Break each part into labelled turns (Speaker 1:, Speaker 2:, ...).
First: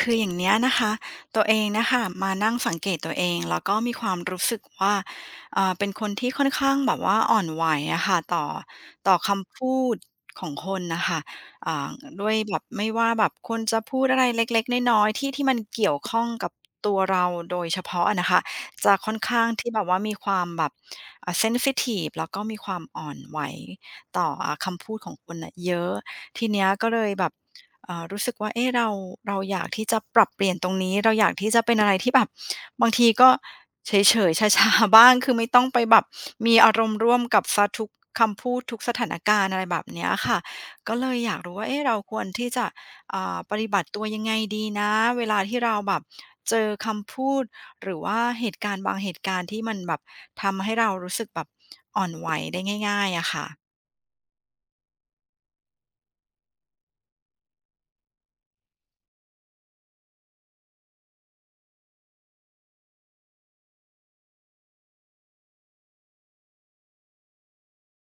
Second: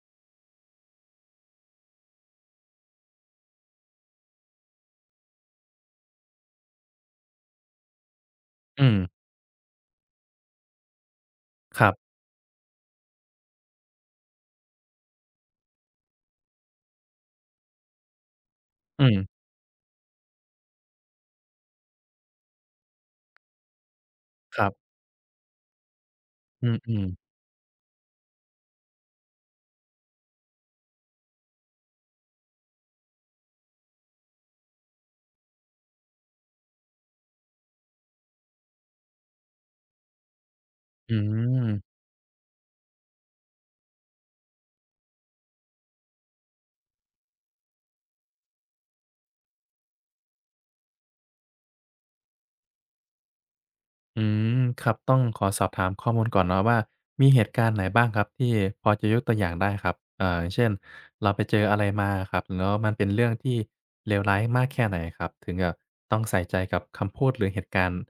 Speaker 1: คืออย่างเนี้ยนะคะตัวเองนะคะมานั่งสังเกตตัวเองแล้วก็มีความรู้สึกว่าเป็นคนที่ค่อนข้างแบบว่าอ่อนไหวอะค่ะต่อ
Speaker 2: อืม
Speaker 1: ต่อคำพูดของคนนะคะ
Speaker 2: ค
Speaker 1: อ่า
Speaker 2: รับ
Speaker 1: ด้วยแบบไม่ว่าแบบคนจะพูดอะไรเล็กๆน้อยๆที่มันเกี่ยวข้องกับตัวเราโดยเฉพาะอะนะคะจะ
Speaker 2: อื
Speaker 1: ค่อน
Speaker 2: ม
Speaker 1: ข้างที่แบบว่ามีความแบบเซนซิทีฟแล้วก็มีความอ่อนไหวต่อ
Speaker 2: ครับ
Speaker 1: คำพูดของคนน่ะเยอะทีเนี้
Speaker 2: อื
Speaker 1: ย
Speaker 2: ม
Speaker 1: ก็
Speaker 2: อื
Speaker 1: เล
Speaker 2: ม
Speaker 1: ยแบบ รู้สึกว่าเอ๊ะเราอยากที่จะปรับเปลี่ยนตรงนี้เราอยากที่จะเป็นอะไรที่แบบบางทีก็เฉยๆชาๆบ้างคือไม่ต้องไปแบบมีอารมณ์ร่วมกับเสียทุกคำพูดทุกสถานการณ์อะไรแบบเนี้ยค่ะก็เล
Speaker 2: อื
Speaker 1: ยอยากรู้ว่า
Speaker 2: ม
Speaker 1: เอ๊ะเราควรที่จะปฏิบัติตัวยังไงดีนะเวลาที่เราแบบเจอคำพูดหรือว่าเหตุการณ์บางเหตุการณ์ที่มันแบบทำให้เรารู้สึกแบบอ่อนไหวได้ง่ายๆอะค่ะ
Speaker 2: อืมครับ ต้องขอสอบถามข้อมูลก่อนเนาะว่ามีเหตุการณ์ไหนบ้างครับที่พอจะยกตัวอย่างได้ครับอย่างเช่นเราไปเจออะไรมาอะครับแล้วมันเป็นเรื่องที่เลวร้ายมากแค่ไหนครับ ถึงกับต้องใส่ใจกับคำพูดหรือเหตุการณ์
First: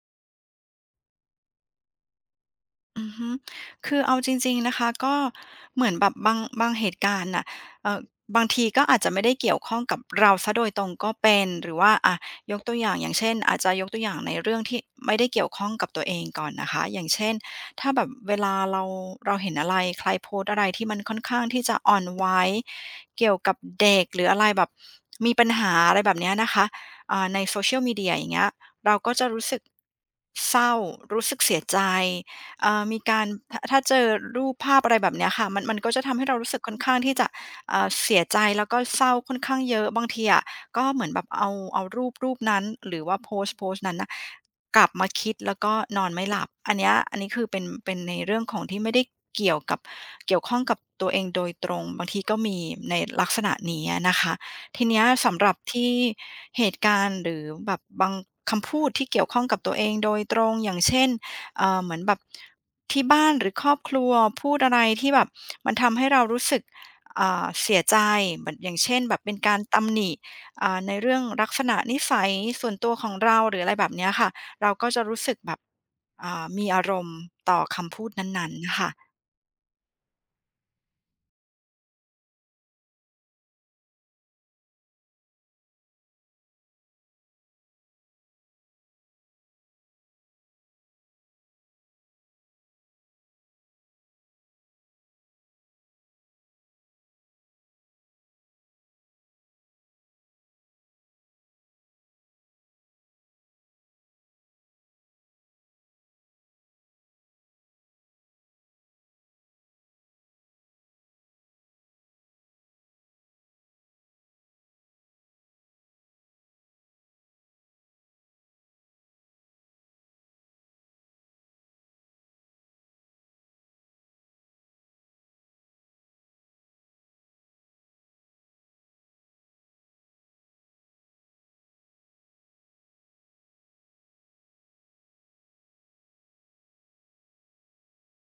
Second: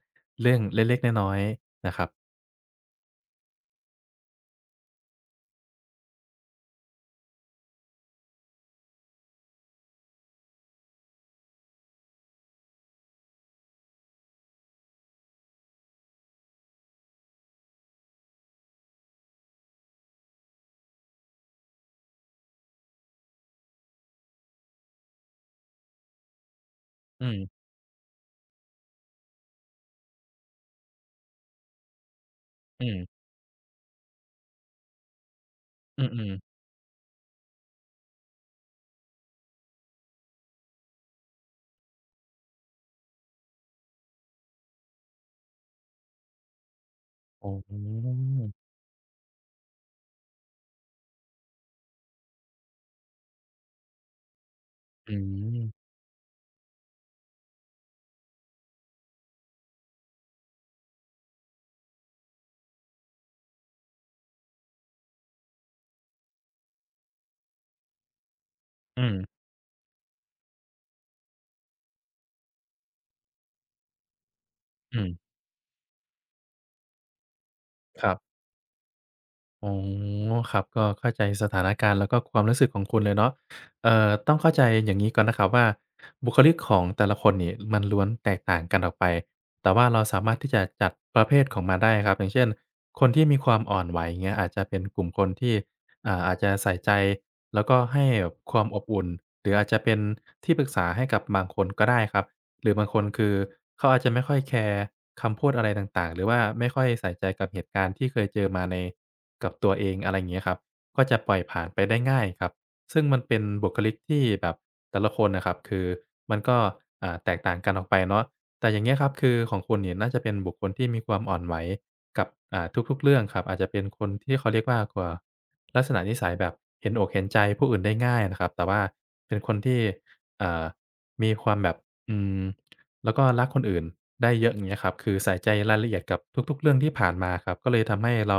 Speaker 2: เรื่องเล็กๆน้อยๆนะครับ
Speaker 1: อือฮึคือเอาจริงๆนะคะก็เหมือนแบบบางเหตุการณ์น่ะเอ่อบางทีก็อาจจะไม่ได้เกี่ยวข้องกับเราเสียโดยตรงก็เป็นหรือว่าอะยกตัวอย่างอย่างเช่นอาจจะยกตัวอย่างในเรื่องที่ไม่ได้เกี่ยวข้องกับตัวเองก่อนนะคะอย่างเช่นถ้าแบบเวลาเราเห็นอะไรใครโพสต์อะไรที่มันค่อนข้างที่จะอ่อนไหวเกี่ยวกับเด็กหรืออะไรแบบมีปัญหาอะไรแบบเนี้ยนะคะ
Speaker 2: อืม
Speaker 1: ใน Social Media อย่างเงี้ยเราก็จะรู้สึกเศร้ารู้สึกเสียใจ
Speaker 2: อืม
Speaker 1: มีการถ้าเจอรูปภาพอะไรแบบเนี้ยค่ะมันก็จะ
Speaker 2: อื
Speaker 1: ทำให้
Speaker 2: อ
Speaker 1: เรารู้
Speaker 2: ๆ
Speaker 1: สึกค่อนข้างที่จะเสียใจแล้วก็เศร้าค่อนข้างเยอะบางทีอะก็เหมือนแบบเอารูปนั้นหรือว่าโพสต์นั้นน่ะกลับมาคิดแล้วก็นอนไม่หลับอันเนี้ยอันนี้คือ
Speaker 2: อ๋อ
Speaker 1: เป็นในเรื่องของที่ไม่ได้เกี่ยวกับเกี่ยวข้องกับตัวเองโดยตรงบางทีก็มีในลักษณะนี้อะนะคะทีเนี้ย
Speaker 2: อื
Speaker 1: สำหรับ
Speaker 2: ม
Speaker 1: ที่เหตุการณ์หรือแบบบางคำพูดที่เกี่ยวข้องกับตัวเองโดยตรงอย่างเช่นเหมือนแบบ ที่บ้านหรือครอบครัวพูดอะไรที่แบบมันทำให้เรารู้สึกเสียใจแบบอย่างเช่น
Speaker 2: อื
Speaker 1: แบ
Speaker 2: ม
Speaker 1: บเป็นการตำหนิในเรื่องลักษณะนิสัยส่วนตัวของเราหรืออะไรแบบเนี้ยค่ะเราก็จะ
Speaker 2: อื
Speaker 1: รู้สึ
Speaker 2: ม
Speaker 1: กแบบมีอารมณ์ต่อคำพู
Speaker 2: ค
Speaker 1: ด
Speaker 2: รับ
Speaker 1: นั้นๆค่ะ
Speaker 2: อ๋อครับก็เข้าใจสถานการณ์แล้วก็ความรู้สึกของคุณเลยเนาะต้องเข้าใจอย่างงี้ก่อนนะครับว่าบุคลิกของแต่ละคนนี่มันล้วนแตกต่างกันออกไปแต่ว่าเราสามารถที่จะจัดประเภทของมันได้ครับอย่างเช่นคนที่มีความอ่อนไหวอย่างเงี้ยอาจจะเป็นกลุ่มคนที่อาจจะใส่ใจแล้วก็ให้แบบความอบอุ่นหรืออาจจะเป็นที่ปรึกษาให้กับบางคนก็ได้ครับ หรือบางคนคือเขาอาจจะไม่ค่อยแคร์คำพูดอะไรต่างๆหรือว่าไม่ค่อยใส่ใจกับเหตุการณ์ที่เคยเจอมาในกับตัวเองอะไรอย่างเงี้ยครับก็จะปล่อยผ่านไปได้ง่ายครับซึ่งมันเป็นบุคลิกที่แบบแต่ละคนน่ะครับคือมันก็แตกต่างกันออกไปเนาะแต่อย่างเงี้ยครับคือของคุณเนี่ยน่าจะเป็นบุคคลที่มีความอ่อนไหวกับทุกๆเรื่องครับอาจจะเป็นคนที่เขาเรียกว่ากว่าลักษณะนิสัยแบบเห็นอกเห็นใจผู้อื่นได้ง่ายนะครับแต่ว่าเป็นคนที่อ่ามีความแบบ อืมแล้วก็รักคนอื่นได้เยอะอย่างเงี้ยครับคือใส่ใจรายละเอียดกับทุกๆเรื่องที่ผ่านมาครับก็เลยทำให้เรา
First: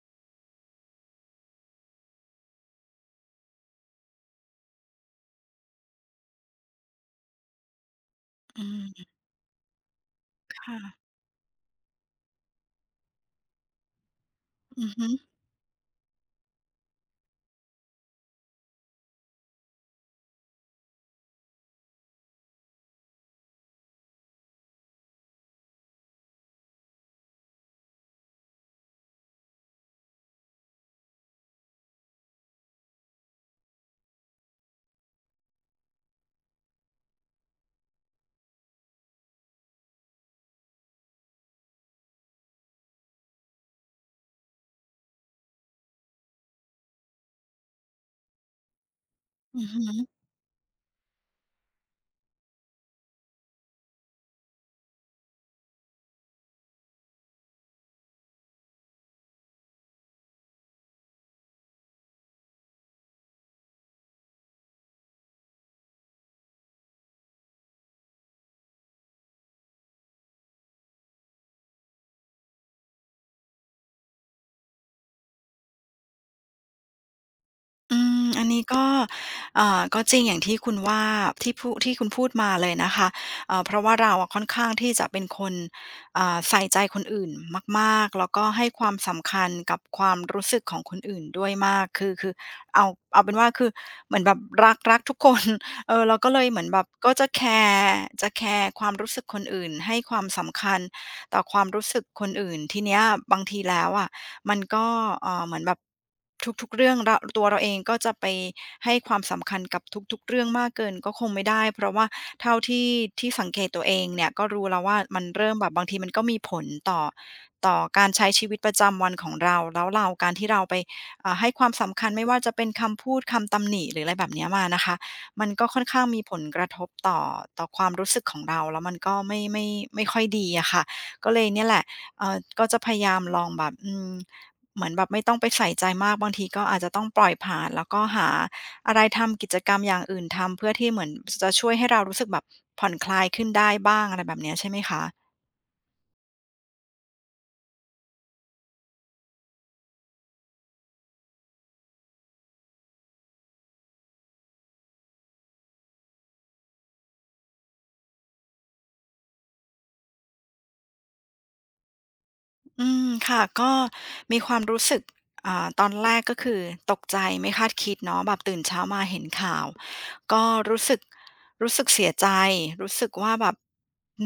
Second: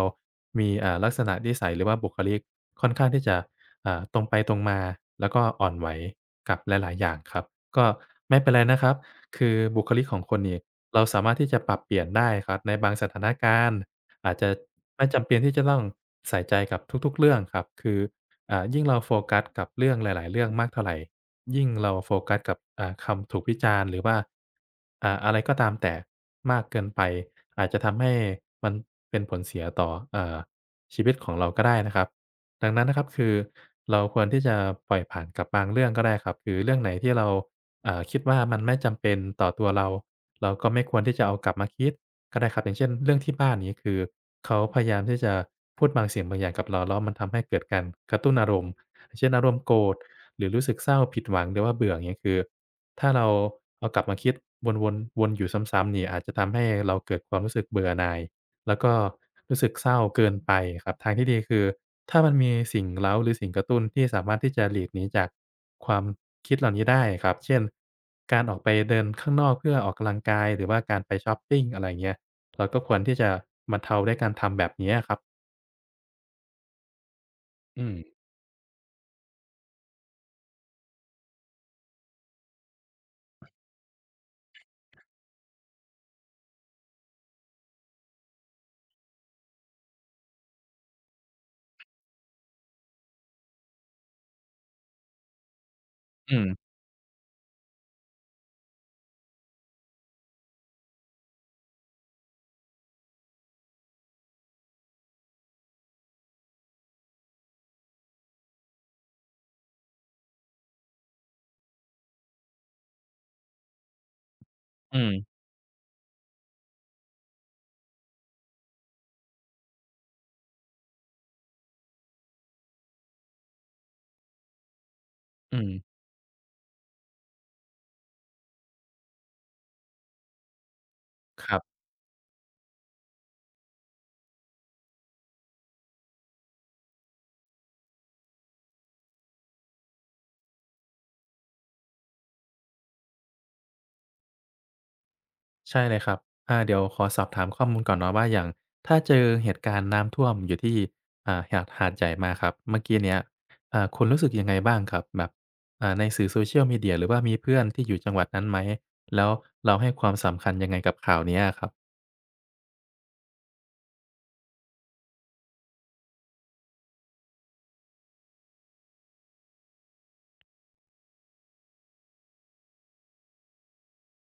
Speaker 2: มีลักษณะนิสัยหรือว่าบุคลิกค่อนข้างที่จะตรงไปตรงมาแล้วก็อ่อนไหวกับหลายๆอย่างครับก็ไม่เป็น
Speaker 1: อื
Speaker 2: ไรนะครับ
Speaker 1: ม
Speaker 2: คือบุคลิกของคนนี่เรา
Speaker 1: ค่ะ
Speaker 2: สามารถที่จะปรับเปลี่ยนได้ครับในบางสถานการณ์อาจจะ
Speaker 1: อือ
Speaker 2: ไม่
Speaker 1: ฮึ
Speaker 2: จำเป็นที่จะต้องใส่ใจกับทุกๆเรื่องครับคือ ยิ่งเราโฟกัสกับเรื่องหลายๆเรื่องมากเท่าไรยิ่งเราโฟกัสกับคำถูกวิจารณ์หรือว่าอะไรก็ตามแต่มากเกินไปอาจจะทำให้มันเป็นผลเสียต่ออ่าชีวิตของเราก็ได้นะครับดังนั้นนะครับคือเราควรที่จะปล่อยผ่านกับบางเรื่องก็ได้ครับคือเรื่องไหนที่เรา คิดว่ามันไม่จำเป็นต่อตัวเราเราก็ไม่ควรที่จะเอากลับมาคิดก็ได้ครับอย่างเช่นเรื่องที่บ้านอย่างงี้คือเขาพยายามที่จะพูดบางสิ่งบางอย่างกับเราแล้วมันทำให้เกิดการกระตุ้นอารมณ์อย่างเช่นอารม
Speaker 1: อื
Speaker 2: ณ์
Speaker 1: อ
Speaker 2: โก
Speaker 1: ฮึ
Speaker 2: รธหรือรู้สึกเศร้าผิดหวังหรือว่าเบื่ออย่างเงี้ยคือถ้าเราเอากลับมาคิดวนๆวนอยู่ซ้ำๆนี่อาจจะทำให้เราเกิดความรู้สึกเบื่อหน่าย แล้วก็รู้สึกเศร้าเกินไปครับทางที่ดีคือถ้ามันมีสิ่งเร้าหรือสิ่งกระตุ้นที่สามารถที่จะหลีกหนีจากความคิดเหล่านี้ได้ครับเช่นการออกไปเดินข้างนอกเพื่อออกกำลังกายหรือว่าการไปชอปปิงอะไรอย่างเงี้ยเราก็ควรที่จะบรรเทาด้วยการทำแบบเนี้ยครับอืม
Speaker 1: อืมอันนี้ก็ก็จริงอย่างที่คุณว่าที่คุณพูดมาเลยนะคะเพราะว่าเราอะค่อนข้างที่จะเป็นคนใส่ใจคนอื่นมากๆแล้วก็ให้ความสำคัญกับความรู้สึกของคนอื่นด้วยมากคือเอาเอาเป็นว่าคือเหมือนแบบรักทุกคน เออเราก็
Speaker 2: อื
Speaker 1: เล
Speaker 2: ม
Speaker 1: ยเหมือนแบบก็จะแคร์ความรู้สึกคนอื่นให้ความสำคัญต่อความรู้สึกคนอื่นทีเนี้ยบางทีแล้วอะ มันก็เหมือนแบบทุกๆเรื่องเราตัวเราเองก็จะไปให้ความสำคัญกับทุกๆเรื่องมากเกินก็คงไม่ได้เพราะว่าเท่าที่สังเกตตัวเองเนี่ยก็รู้แล้วว่า
Speaker 2: อืม
Speaker 1: มันเริ่มแบบบางทีมันก็มีผลต่อการใช้ชีวิตประจำวันของเราแล้วเราการที่เราไปให้ความสำคัญไม่ว่าจะเป็นคำพูดคำตำหนิหรืออะไรแบบเนี้ยมานะคะมัน
Speaker 2: อื
Speaker 1: ก็
Speaker 2: ม
Speaker 1: ค่อนข้างมีผลกระทบต่อความรู้สึกของเราแล้วมันก็ไม่ค่อยดีอะค่ะก็เล
Speaker 2: ค
Speaker 1: ย
Speaker 2: รั
Speaker 1: เนี่ยแหละ
Speaker 2: บ
Speaker 1: ก็จะพยายามลองแบบอืมเหมือนแบบไม่ต้องไปใส่ใจมากบางทีก็อาจจะต้องปล่อยผ่านแล้วก็หาอะไรทำกิจกรรมอย่างอื่นทำเพื่อที่เหมือนจะช่วยให้เรารู้สึกแบบผ่อนคลายขึ้นได้บ้างอะไรแบบเนี้ยใช่ไหมคะ
Speaker 2: ใช่เลยครับเดี๋ยวขอสอบถามข้อมูลก่อนเนาะว่าอย่างถ้าเจอเหตุการณ์น้ำท่วมอยู่ที่หาดใหญ่มาครับ เมื่อกี้เนี้ยคุณรู้สึกยังไงบ้างครับแบบในสื่อ Social Media หรือว่ามีเพื่อนที่อยู่จังหวัดนั้นไหม แล้วเราให้ความสำคัญยังไงกับข่าวเนี้ยอะครับ
Speaker 1: อืมค่ะก็มีความรู้สึกตอนแรกก็คือตกใจไม่คาดคิดเนาะแบบตื่นเช้ามาเห็นข่าวก็รู้สึกรู้สึกเสียใจรู้สึกว่าแบบ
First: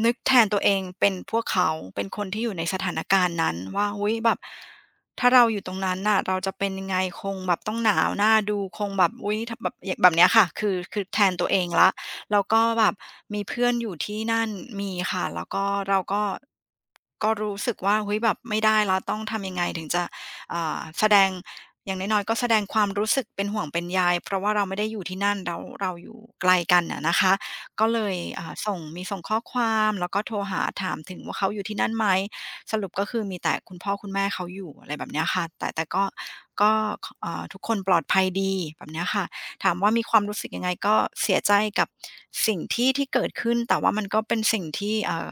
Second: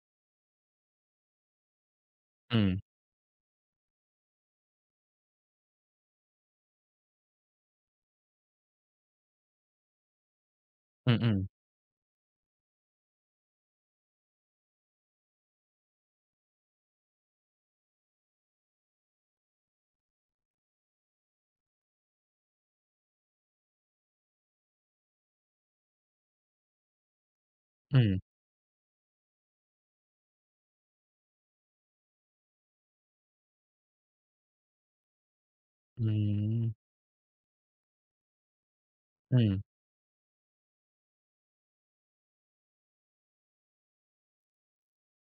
Speaker 1: นึกแทนตัวเองเป็นพวกเขาเป็นคนที่อยู่
Speaker 2: อื
Speaker 1: ใน
Speaker 2: ม
Speaker 1: สถานการณ์นั้นว่าอุ๊ยแบบถ้าเราอยู่ตรงนั้นน่ะเราจะเป็นยังไงคงแบบต้องหนาวน่าดูคงแบบอุ๊ยทแบบยแบบเนี้ยค่ะคือ
Speaker 2: อื
Speaker 1: แทน
Speaker 2: อ
Speaker 1: ตัว
Speaker 2: ๆ
Speaker 1: เองแล้ว แล้วก็แบบมีเพื่อนอยู่ที่นั่นมีค่ะแล้วก็เราก็รู้สึกว่าเฮ้ยแบบไม่ได้แล้วต้องทำยังไงถึงจะแสดงอย่างน้อยๆก็แสดงความรู้สึกเป็นห่วงเป็นใยเพราะว่าเราไม่ได้อยู่ที่นั่นแล้วเราอยู่ไกลกันอะนะคะก็
Speaker 2: อื
Speaker 1: เล
Speaker 2: ม
Speaker 1: ยส่งข้อความแล้วก็โทรหาถามถึงว่าเขาอยู่ที่นั่นไหมสรุปก็คือมีแต่คุณพ่อคุณแม่เขาอยู่อะไรแบบเนี้ยค่ะแต่ก็
Speaker 2: อืม
Speaker 1: ก็คอ่าทุกคนปลอดภัยดีแบบเนี้ยค่ะ
Speaker 2: อืม
Speaker 1: ถามว่ามีความรู้สึกยังไงก็เสียใจกับสิ่งที่เกิดขึ้นแต่ว่ามันก็เป็นสิ่งที่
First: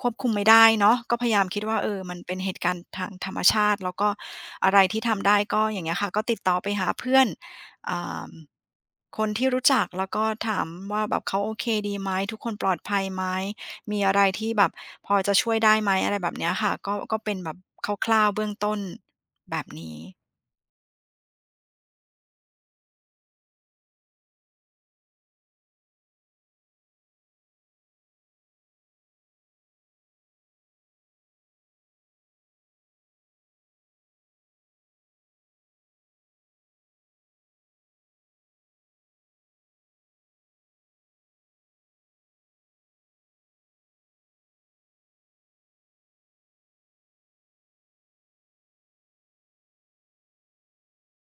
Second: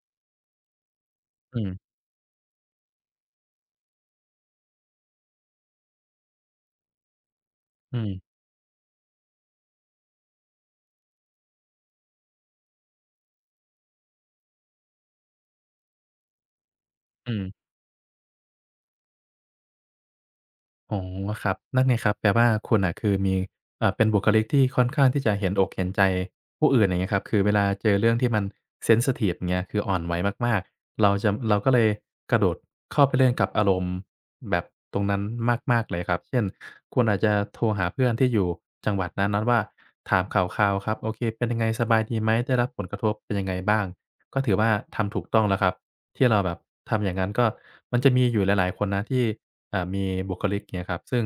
Speaker 1: ควบคุมไม่ได้เนาะก็พยายามคิ
Speaker 2: อื
Speaker 1: ดว่าเอ
Speaker 2: ม
Speaker 1: อมันเป็นเหตุการณ์ทางธรรมชาติแล้วก็อะไรที่ทำได้ก็อย่างเงี้ยค่ะก็ติดต่อไปหาเพื่อน
Speaker 2: อื
Speaker 1: อ่
Speaker 2: ม
Speaker 1: าคนที่รู้จักแล้วก็ถามว่าแบบเขาโอเคดีไหมทุกคนปลอดภัยไหมมีอะไรที่แบบพอจะช่วยได้ไหมอะไรแบบเนี้ยค่ะก็
Speaker 2: อื
Speaker 1: เป็นแบบ
Speaker 2: ม
Speaker 1: คร่าวๆเบื้องต้นแบบนี้
Speaker 2: อ๋อครับนั่นไงครับแปลว่าคุณอ่ะคือมีเป็นบุคลิกที่ค่อนข้างที่จะเห็นอกเห็นใจผู้อื่นอย่างเงี้ยครับคือเวลาเจอเรื่องที่มันเซนซิทิฟเงี้ยคืออ่อนไหวมากๆเราก็เลยกระโดดเข้าไปเล่นกับอารมณ์แบบตรงนั้นมากๆเลยครับเช่นคุณอาจจะโทรหาเพื่อนที่อยู่จังหวัดนั้นว่าถามข่าวคราวครับโอเคเป็นยังไงสบายดีไหมได้รับผลกระทบเป็นยังไงบ้างก็ถือว่าทำถูกต้องแล้วครับ ที่เราแบบทำอย่างนั้นก็มันจะมีอยู่หลายๆคนนะที่มีบุคลิกเงี้ยครับซึ่ง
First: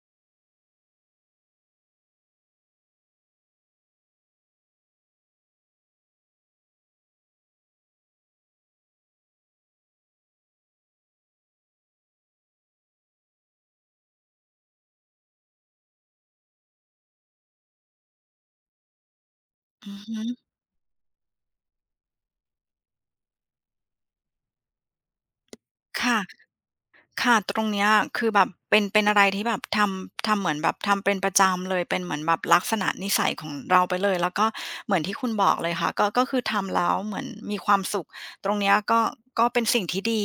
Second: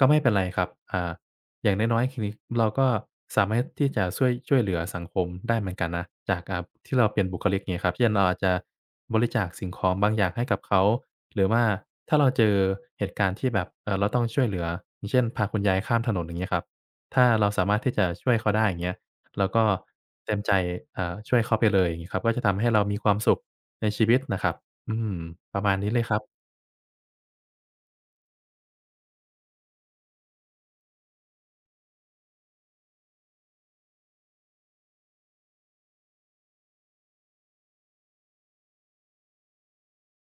Speaker 2: ก็ไม่เป็นไรครับอย่างน้อยๆคือเราก็สามารถที่จะช่วยเหลือสังคมได้เหมือนกันนะจากที่เราเป็นบุคลิกเงี้ยครับเช่นเราอาจจะบริจาคสิ่งของบางอย่างให้กับเขาหรือว่าถ้าเราเจอเหตุการณ์ที่แบบเราต้องช่วยเหลืออย่างเช่นพาคุณยายข้ามถนนอย่างเงี้ยครับถ้าเราสามารถที่จะช่วยเขาได้อย่างเงี้ยเราก็
Speaker 1: อือฮึ
Speaker 2: เต็มใจช่วยเขาไปเลยอย่างงี้ครับก็จะทำให้เรามีความสุข ในชีวิตนะครับ อืม ประมาณนี้เลยครั
Speaker 1: ค่ะ
Speaker 2: บ
Speaker 1: ค่ะตรงเนี้ยคือแบบเป็นอะไรที่แบบทำเหมือนแบบทำเป็นประจำเลยเป็นเหมือนแบบลักษณะนิสัยของเราไปเลยแล้วก็เหมือนที่คุณบอกเลยค่ะก็คือทำแล้วเหมือนมีความสุขตรงเนี้ยก็เป็นสิ่งที่ดี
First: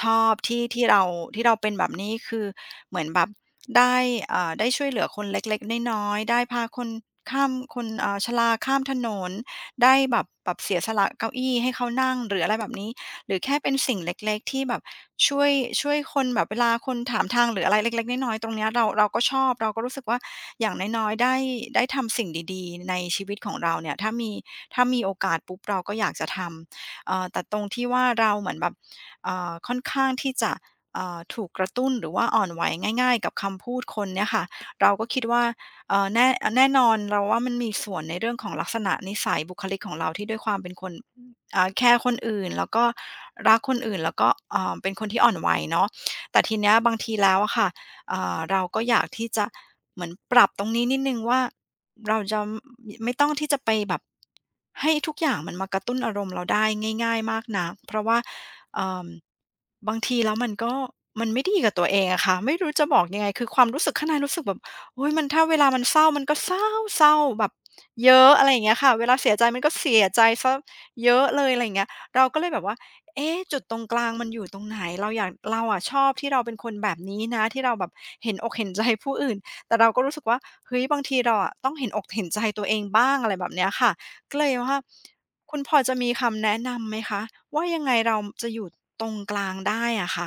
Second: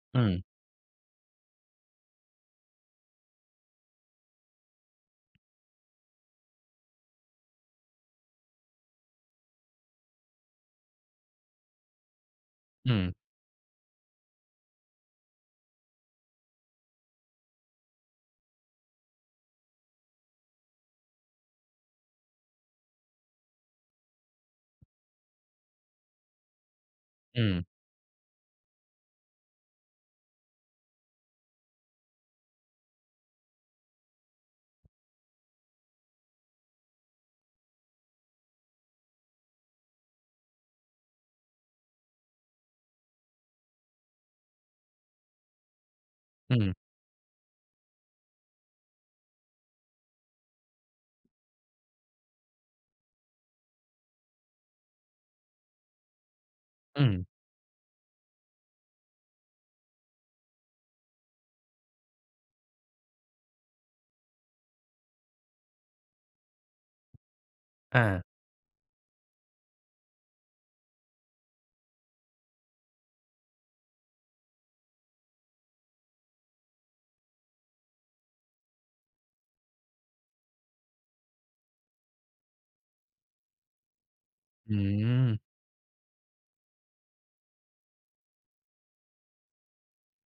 Speaker 1: ช
Speaker 2: อื
Speaker 1: อบ
Speaker 2: ม
Speaker 1: ที่เราที่เราเป็นแบบนี้คือเหมือนแบบได้ได้ช่วยเหลือคนเล็กๆน้อยๆได้พาคนข้ามคนชราข้ามถนนได้แบบเสียสละเก้าอี้ให้เขานั่งหรืออะไรแบบนี้
Speaker 2: อืม
Speaker 1: หรือแค่เป็นสิ่งเล็กๆที่แบบช่วยช่วยคนแบบเวลาคนถามทางหรืออะไรเล็กๆน้อยๆตรงเนี้ยเราก็ชอบเราก็รู้สึกว่าอย่างน้อยๆได้ทำสิ่งดีๆในชีวิตของเราเนี่ยถ้ามีโอกาสปุ๊บเราก็อยากจะทำแต่
Speaker 2: อืม
Speaker 1: ตรงที่ว่าเราเหมือนแบบค่อนข้างที่จะถูกกระตุ้นหรือว่าอ่อนไหวง่ายๆกับคำพูดคนเนี่ยค่ะเราก็คิดว่าเอ่อแน่แน่นอนเราว่ามันมีส่วนในเรื่องของลักษณะนิสัยบุคลิกของเราที่ด้วยความเป็นคน แคร์คนอื่นแล้วก็รักคนอื่นแล้วก็เป็นคนที่อ่อนไหวเนาะแต่ที
Speaker 2: อื
Speaker 1: เนี้ย
Speaker 2: ม
Speaker 1: บางทีแล้วอะค่ะเราก็อยากที่จะเหมือนปรับตรงนี้นิดนึงว่าเราจะไม่ต้องที่จะไปแบบให้ทุกอย่างมันมากระตุ้นอารมณ์เราได้
Speaker 2: อืม
Speaker 1: ง่ายๆมากนักเพราะว่าเอ่มบางทีแล้วมันก็มันไม่ดีกับตัวเองอะค่ะไม่รู้จะบอกยังไงคือความรู้สึกข้างในรู้สึกแบบโอ้ยมันถ้าเวลามันเศร้ามันก็เศร้าแบบ
Speaker 2: อา
Speaker 1: เยอะอะไรอย่างเงี้ยค่ะเวลาเสียใจมันก็เสียใจซะ เยอะเลยอะไรอย่างเงี้ยเราก็เลยแบบว่าเอ๊ะจุดตรงกลางมันอยู่ตรงไหนเราอยากเราอะชอบที่เราเป็นคนแบบนี้นะที่เราแบบเห็นอกเห็นใจผู้อื่นแต่เราก็รู้สึกว่าเฮ้ยบางทีเราอะต้องเห็นอกเห็นใจตัวเองบ้างอะไรแบบเนี้ยค่ะก็เลย
Speaker 2: อื
Speaker 1: ว่าคุ
Speaker 2: ม
Speaker 1: ณพอจะมีคำแนะนำไหมคะว่ายังไงเราจะอยู่ตรงกลางได้อะค่ะ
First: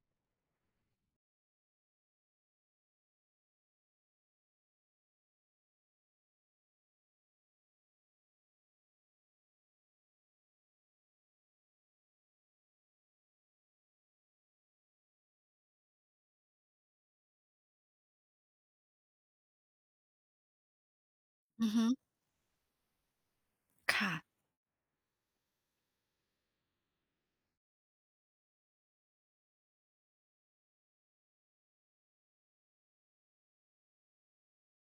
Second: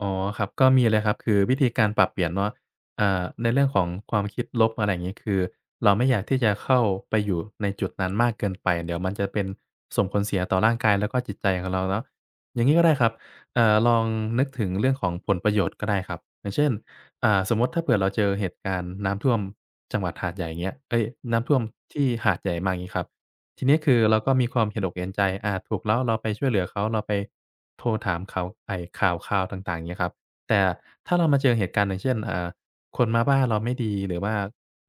Speaker 2: อ๋อครับก็มีเลยครับคือวิธีการปรับเปลี่ยนเนาะในเรื่องของความคิดลบอะไรอย่างงี้คือเราไม่อยากที่จะเข้าไปอยู่ในจุดนั้นมากเกินไปเดี๋ยวมันจะเป็นส่งผลเสียต่อร่างกายแล้วก็จิตใจของเราเนาะอย่างงี้ก็ได้ครับลองนึกถึงเรื่องของผลประโยชน์ก็ได้ครับอย่างเช่นสมมุติถ้าเผื่อเราเจอเหตุการณ์น้ำท่วมจังหวัดหาดใหญ่อย่างเงี้ยเอ๊ยน้ำท่วม
Speaker 1: อือฮึ
Speaker 2: ที่หาดใหญ่มาอย่างงี้ครับ ทีนี้คือ
Speaker 1: ค่ะ
Speaker 2: เราก็มีความเห็นอกเห็นใจอาถูกแล้วเราไปช่วยเหลือเขาเราไปโทรถามเขาไอ้ข่าวคราวต่างๆอย่างเงี้ยครับแต่ถ้าเรามาเจอเหตุการณ์อย่างเช่นคนมาว่าเราไม่ดีหรือว่า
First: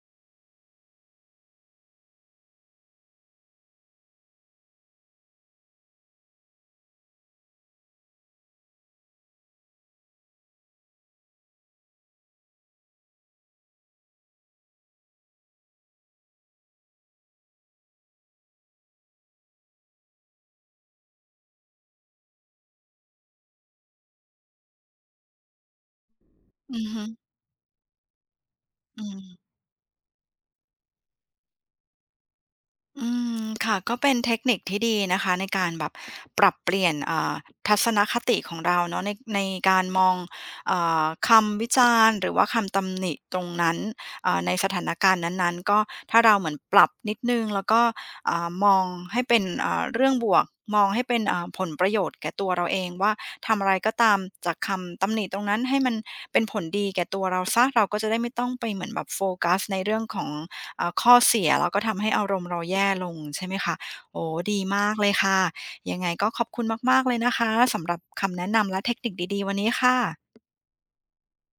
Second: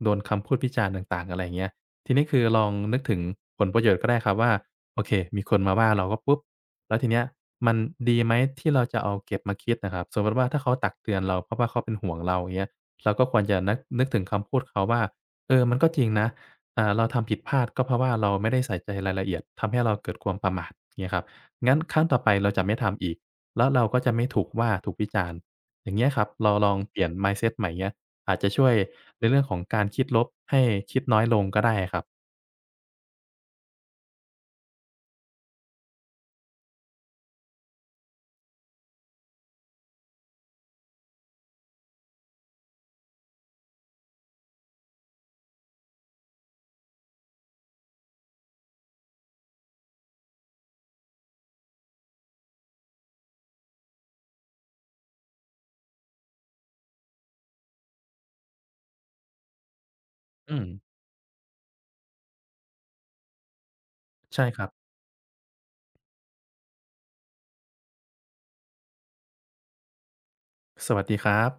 Speaker 2: โดนคำพูดวิจารณ์ต่างๆอะไรอย่างเงี้ยทีนี้คือลองนึกถึงผลประโยชน์ก็ได้ครับว่าโอเคมีคนมาว่าเราก็ปุ๊บแล้วทีเนี้ยมันดีไหมที่เราจะเอาเก็บมาคิดนะครับสมมุติว่าถ้าเขาตักเตือนเราเพราะว่าเขาเป็นห่วงเราอย่างเงี้ยเราก็ควรจะนักนึกถึงคำพูดเขาว่าเออมันก็จริงนะ เราทำผิดพลาดก็เพราะว่าเราไม่ได้ใส่ใจรายละเอียดทำให้เราเกิดความประมาทเงี้ยครับงั้นครั้งต่อไปเราจะไม่ทำอีกแล้วเราก็จะไม่ถูกว่าถูกวิจารณ์อย่างเงี้ยครับเราลอง
Speaker 1: อือ
Speaker 2: เป
Speaker 1: ฮึ
Speaker 2: ลี่ยน mindset ใหม่เงี้ยอาจจะช่วย
Speaker 1: อื
Speaker 2: ในเรื่
Speaker 1: ม
Speaker 2: องของการคิดลบให้คิดน้อยลงก็ได้อะครับ
Speaker 1: อืมค่ะก็เป็นเทคนิคที่ดีนะคะในการแบบปรับเปลี่ยนทัศนคติของเราเนาะในการมองคำวิจารณ์หรือว่าคำตำหนิตรงนั้นในสถานการณ์นั้นๆก็ถ้าเราเหมือนปรับนิดนึ่งแล้วก็มองให้เป็นเรื่องบวกมองให้เป็นผลประโยชน์แก่ตัวเราเองว่าทำอะไรก็ตามจากคำตำหนิตรงนั้นให้มันเป็นผลดีแก่ตัวเราซสีเราก็จะได้ไม่ต้องไปเหมือนแบบโฟกัสในเรื่องของ
Speaker 2: อืม
Speaker 1: ข้อเสียแล้วก็ทำให้อารมณ์เราแย่ลงใช่ไหมคะ โอ้
Speaker 2: ใช่ค
Speaker 1: ดี
Speaker 2: รับ
Speaker 1: มากเลยค่ะ ยังไงก็ขอบคุณมากๆเลยนะคะสำหรับคำแนะนำและเทคนิคดีๆวันนี้ค่ะ
Speaker 2: สวัสดีครับ